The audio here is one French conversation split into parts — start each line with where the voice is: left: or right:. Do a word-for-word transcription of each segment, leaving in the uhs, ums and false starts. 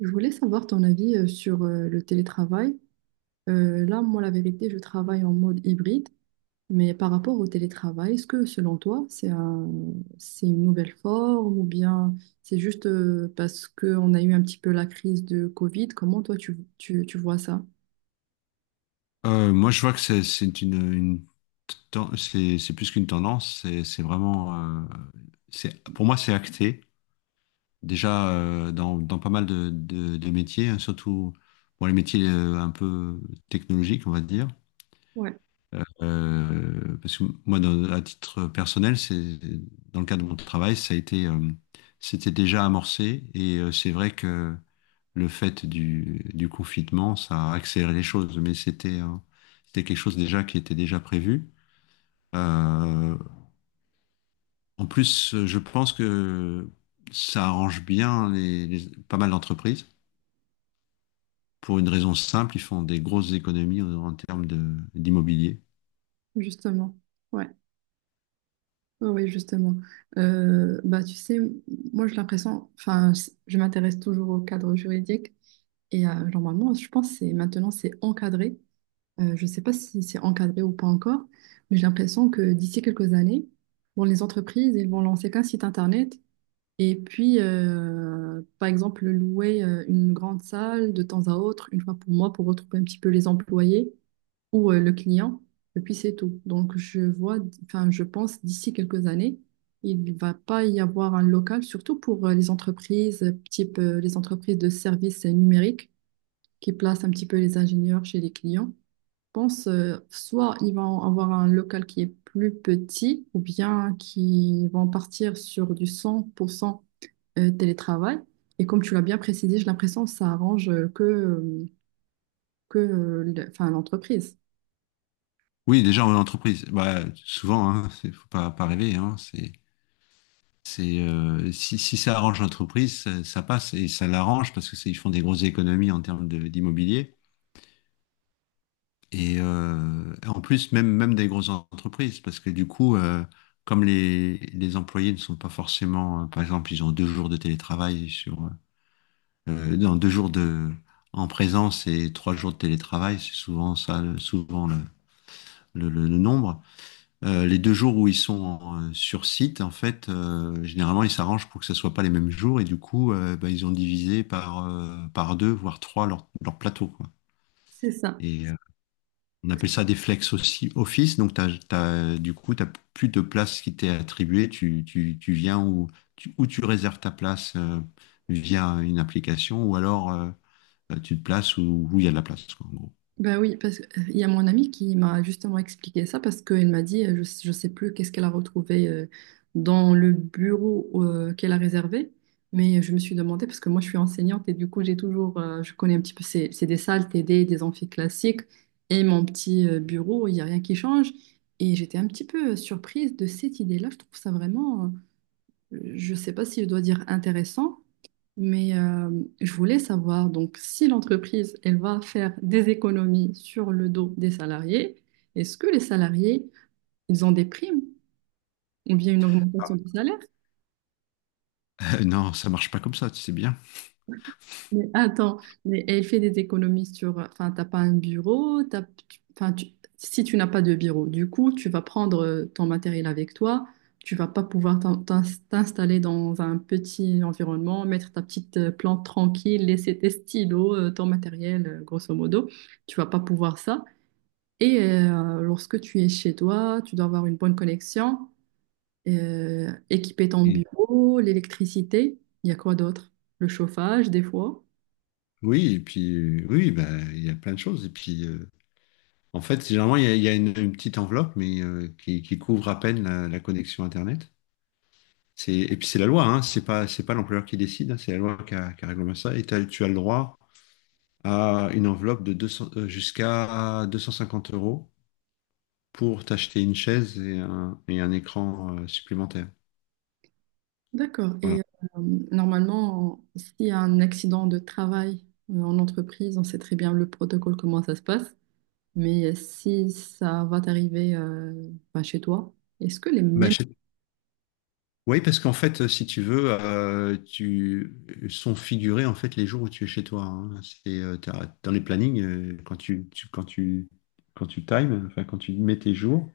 right: Je voulais savoir ton avis euh, sur euh, le télétravail. Euh, là, moi, la vérité, je travaille en mode hybride, mais par rapport au télétravail, est-ce que selon toi, c'est un- c'est une nouvelle forme ou bien c'est juste euh, parce qu'on a eu un petit peu la crise de Covid? Comment toi, tu, tu, tu vois ça?
left: Euh, moi, je vois que c'est c'est une, une ten- c'est c'est plus qu'une tendance. C'est c'est vraiment, euh, c'est pour moi, c'est acté déjà euh, dans, dans pas mal de, de, de métiers, hein, surtout pour les métiers euh, un peu technologiques, on va dire.
right: Ouais,
left: Euh, parce que moi, dans- à titre personnel, c'est dans le cadre de mon travail, ça a été, euh, c'était déjà amorcé et euh, c'est vrai que le fait du, du confinement, ça a accéléré les choses, mais c'était un- c'était quelque chose déjà qui était déjà prévu. Euh, En plus, je pense que ça arrange bien les, les- pas mal d'entreprises pour une raison simple, ils font des grosses économies en, en termes de, d'immobilier.
right: justement. Ouais, oui, justement. Euh, bah, tu sais, moi, j'ai l'impression, enfin, je m'intéresse toujours au cadre juridique et euh, normalement, je pense que c'est- maintenant, c'est encadré. Euh, je ne sais pas si c'est encadré ou pas encore, mais j'ai l'impression que d'ici quelques années, bon, les entreprises, ils vont lancer qu'un site internet et puis, euh, par exemple, louer euh, une grande salle de temps à autre, une fois pour moi, pour retrouver un petit peu les employés ou euh, le client, et puis c'est tout. Donc, je vois, enfin, je pense d'ici quelques années, il ne va pas y avoir un local, surtout pour euh, les entreprises, euh, type euh, les entreprises de services euh, numériques qui placent un petit peu les ingénieurs chez les clients pense euh, soit ils vont avoir un local qui est plus petit ou bien qui vont partir sur du cent pour cent euh, télétravail. Et comme tu l'as bien précisé, j'ai l'impression que ça arrange euh, que, euh, que euh, le- enfin, l'entreprise.
left: Oui, déjà en entreprise, bah, souvent, hein, c'est- faut pas, pas rêver, hein, c'est c'est euh, si, si ça arrange l'entreprise, ça, ça passe et ça l'arrange parce que c'est- ils font des grosses économies en termes de- d'immobilier. Et euh, en plus, même, même des grosses entreprises, parce que du coup, euh, comme les, les employés ne sont pas forcément, euh, par exemple, ils ont deux jours de télétravail sur, euh, euh, non, deux jours de, en présence et trois jours de télétravail, c'est souvent ça, le- souvent le, le, le- le nombre. Euh, les deux jours où ils sont en- euh, sur site, en fait, euh, généralement, ils s'arrangent pour que ce soit pas les mêmes jours, et du coup, euh, bah, ils ont divisé par, euh, par deux, voire trois leur, leur plateau, quoi.
right: C'est ça.
left: Et, euh, on appelle ça des flex aussi office. Donc, t'as- t'as- du coup, tu n'as plus de place qui t'est attribuée. Tu, tu- tu viens ou tu, ou tu réserves ta place euh, via une application ou alors euh, tu te places où où il y a de la place, quoi, en gros.
right: Ben oui, parce qu'il y a mon amie qui m'a justement expliqué ça parce qu'elle m'a dit, euh, je ne sais plus qu'est-ce qu'elle a retrouvé euh, dans le bureau euh, qu'elle a réservé, mais je me suis demandé, parce que moi je suis enseignante et du coup j'ai toujours, euh, je connais un petit peu, c'est c'est des salles T D des amphis classiques et mon petit euh, bureau, il n'y a rien qui change. Et j'étais un petit peu surprise de cette idée-là, je trouve ça vraiment, euh, je ne sais pas si je dois dire intéressant, mais euh, je voulais savoir, donc, si l'entreprise, elle va faire des économies sur le dos des salariés, est-ce que les salariés, ils ont des primes ou bien une
left: Ah,
right: augmentation du salaire?
left: Euh, non, ça marche pas comme ça, tu sais bien.
right: Mais attends, mais elle fait des économies sur… Enfin, t'as pas un bureau, t'as... tu- enfin, tu- si tu n'as pas de bureau, du coup, tu vas prendre euh, ton matériel avec toi, tu vas pas pouvoir t'in- t'in- t'installer dans un petit environnement, mettre ta petite euh, plante tranquille, laisser tes stylos, euh, ton matériel, euh, grosso modo, tu vas pas pouvoir ça. Et euh, lorsque tu es chez toi, tu dois avoir une bonne connexion, euh, équiper ton
left: Et-
right: bureau, l'électricité, il y a quoi d'autre? Le chauffage, des fois.
left: Oui, et puis euh, oui, bah, il y a plein de choses. Et puis euh, en fait, généralement, il y a, il y a une, une petite enveloppe, mais euh, qui, qui couvre à peine la, la connexion Internet. C'est, et puis c'est la loi, hein, c'est pas, c'est pas l'employeur qui décide, hein, c'est la loi qui a, qui a réglementé ça. Et t'as- tu as le droit à une enveloppe de deux cents, euh, jusqu'à deux cent cinquante euros pour t'acheter une chaise et un, et un écran euh, supplémentaire.
right: D'accord.
left: Voilà.
right: Et euh, normalement, s'il y a un accident de travail euh, en entreprise, on sait très bien le protocole, comment ça se passe. Mais euh, si ça va t'arriver euh, ben, chez toi, est-ce que les
left: Bah,
right: mêmes…
left: je- Oui, parce qu'en fait, euh, si tu veux, euh, tu sont figurés en fait les jours où tu es chez toi, hein. C'est euh, t'as- dans les plannings euh, quand tu, tu- quand tu quand tu times, enfin quand tu mets tes jours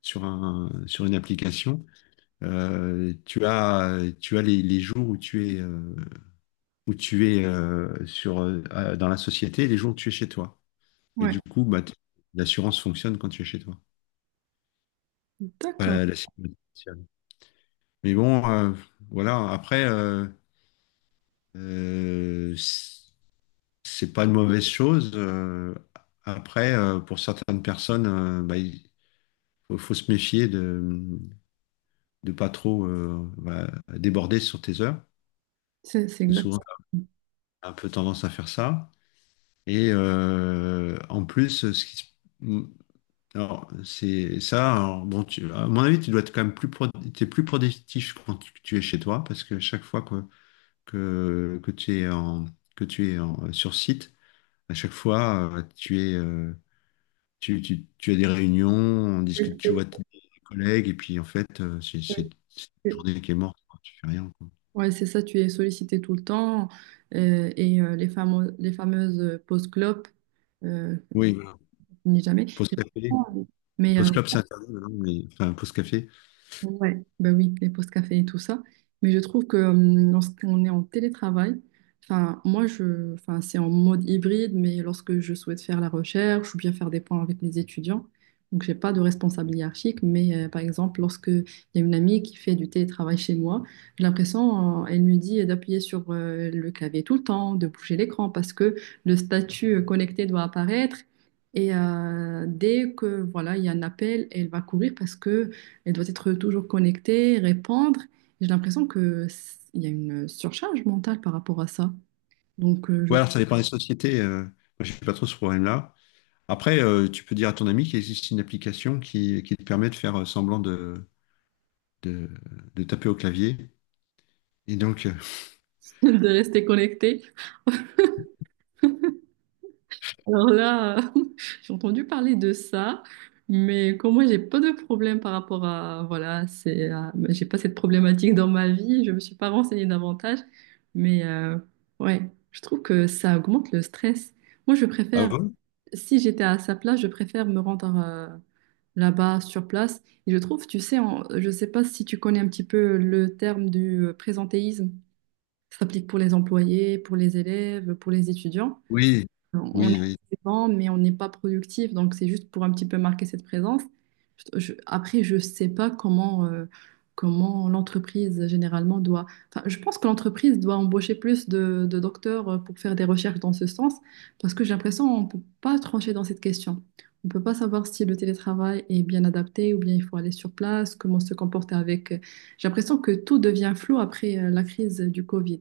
left: sur un sur une application, euh, tu as tu as les, les jours où tu es euh, où tu es euh, sur, euh, euh, dans la société et les jours où tu es chez toi. Et
right: Ouais,
left: du coup, bah, t- l'assurance fonctionne quand tu es chez toi.
right: d'accord.
left: Voilà, la sécurité sociale. Mais bon, euh, voilà, après, euh, euh, c- c'est pas une mauvaise chose. euh, après, euh, pour certaines personnes, euh, bah, il faut, faut se méfier de de pas trop euh, bah, déborder sur tes heures.
right: C'est c'est
left: Parce que souvent,
right: exactement.
left: on a un peu tendance à faire ça. Et euh, en plus, ce qui se alors, c'est ça. Alors, bon, tu, à mon avis, tu dois être quand même plus, pro- t'es plus productif quand tu, tu es chez toi, parce que chaque fois que, que, que tu es en, que tu es en- sur site, à chaque fois, euh, tu es, euh, tu, tu, tu as des réunions, on discute, tu vois tes collègues, et puis en fait, euh, c'est c'est- c'est une journée qui est morte, quoi, tu fais rien, quoi.
right: Ouais, c'est ça, tu es sollicité tout le temps. Euh, et euh, les fameux, les fameuses pauses clopes, euh,
left: Oui, voilà.
right: ni jamais.
left: Pause café.
right: Mais euh,
left: Pause club, c'est interdit maintenant, mais enfin, pause café.
right: ouais, ben oui, les pauses café et tout ça. Mais je trouve que euh, lorsqu'on est en télétravail, enfin, moi, je, enfin, c'est en mode hybride, mais lorsque je souhaite faire la recherche ou bien faire des points avec les étudiants, donc j'ai pas de responsable hiérarchique, mais euh, par exemple, lorsque il y a une amie qui fait du télétravail chez moi, j'ai l'impression, euh, elle me dit d'appuyer sur euh, le clavier tout le temps, de bouger l'écran parce que le statut euh, connecté doit apparaître. Et euh, dès que voilà, il y a un appel, elle va courir parce que elle doit être toujours connectée, répondre. J'ai l'impression que il y a une surcharge mentale par rapport à ça. Donc, euh, je me
left: Ouais,
right: conseille
left: alors ça dépend des sociétés. euh, moi, je suis pas trop ce problème-là. Après, euh, tu peux dire à ton ami qu'il existe une application qui, qui te permet de faire euh, semblant de, de, de taper au clavier. Et donc, euh,
right: de rester connectée. Alors là, euh, j'ai entendu parler de ça, mais comme moi, j'ai pas de problème par rapport à, voilà, c'est, à- j'ai pas cette problématique dans ma vie. Je me suis pas renseignée davantage, mais euh, ouais, je trouve que ça augmente le stress. Moi, je
left: ah
right: préfère.
left: bon,
right: Si j'étais à sa place, je préfère me rendre euh, là-bas sur place. Et je trouve, tu sais, en- je ne sais pas si tu connais un petit peu le terme du euh, présentéisme. Ça s'applique pour les employés, pour les élèves, pour les étudiants.
left: oui,
right: On est
left: oui, oui.
right: présent, mais on n'est pas productif. Donc, c'est juste pour un petit peu marquer cette présence. Je- après, je ne sais pas comment, euh, comment l'entreprise généralement doit. Enfin, je pense que l'entreprise doit embaucher plus de, de docteurs euh, pour faire des recherches dans ce sens, parce que j'ai l'impression qu'on ne peut pas trancher dans cette question. On ne peut pas savoir si le télétravail est bien adapté ou bien il faut aller sur place, comment se comporter avec. euh, J'ai l'impression que tout devient flou après euh, la crise du Covid.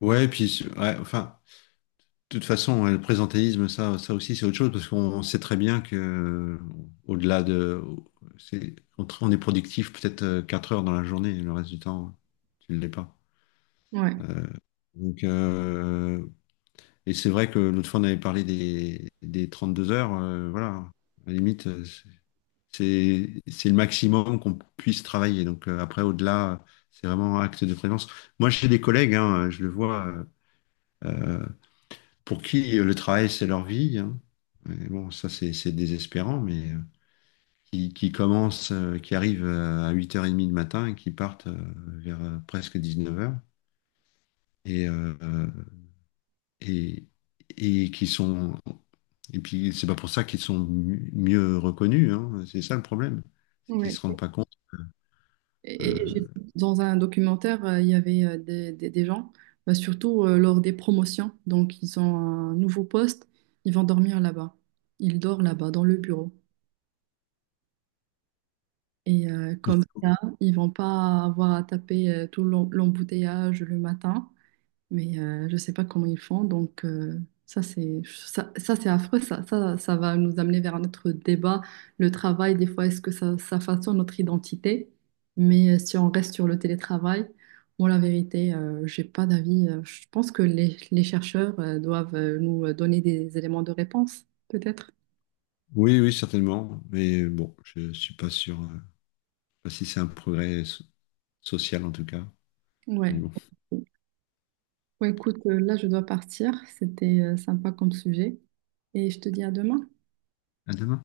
left: Ouais, puis, c'est- ouais, enfin, de toute façon, ouais, le présentéisme, ça, ça aussi, c'est autre chose, parce qu'on on sait très bien que, euh, au-delà de, c'est, on, tra- on est productif peut-être euh, 4 heures dans la journée, et le reste du temps, tu ne l'es pas.
right: Ouais.
left: Donc, euh, et c'est vrai que l'autre fois, on avait parlé des, des deux heures, euh, voilà. À la limite, euh, c'est c'est le maximum qu'on puisse travailler. Donc euh, après, au-delà, c'est vraiment acte de présence. Moi, j'ai des collègues, hein, je le vois, euh, euh, pour qui le travail, c'est leur vie, hein. Et bon, ça, c'est c'est désespérant, mais euh, qui, qui commencent, euh, qui arrivent euh, à huit heures trente le matin et qui partent euh, vers euh, presque neuf heures. Et, euh, et, et qui sont... Et puis, c'est pas pour ça qu'ils sont mi- mieux reconnus, hein. C'est ça le problème. C'est qu'ils
right: Ouais.
left: se rendent pas compte.
right: Et et
left: euh,
right: j'ai- dans un documentaire, euh, il y avait euh, des, des- des gens, bah, surtout euh, lors des promotions. Donc, ils ont un nouveau poste, ils vont dormir là-bas. Ils dorment là-bas, dans le bureau. Et euh, comme ça, ils vont pas avoir à taper euh, tout l'em- l'embouteillage le matin, mais euh, je ne sais pas comment ils font. Donc euh, ça c'est ça, ça, c'est affreux. Ça, ça ça va nous amener vers notre débat. Le travail, des fois, est-ce que ça, ça façonne notre identité? Mais euh, si on reste sur le télétravail, moi la vérité, euh, j'ai pas d'avis. Euh, Je pense que les, les chercheurs euh, doivent euh, nous euh, donner des éléments de réponse, peut-être.
left: Oui, oui, certainement. Mais bon, je suis pas sûr, euh, pas si c'est un progrès so- social en tout cas. Mais
right: Ouais.
left: bon.
right: Ouais, écoute, euh, là je dois partir. C'était euh, sympa comme sujet. Et je te dis à demain.
left: À demain.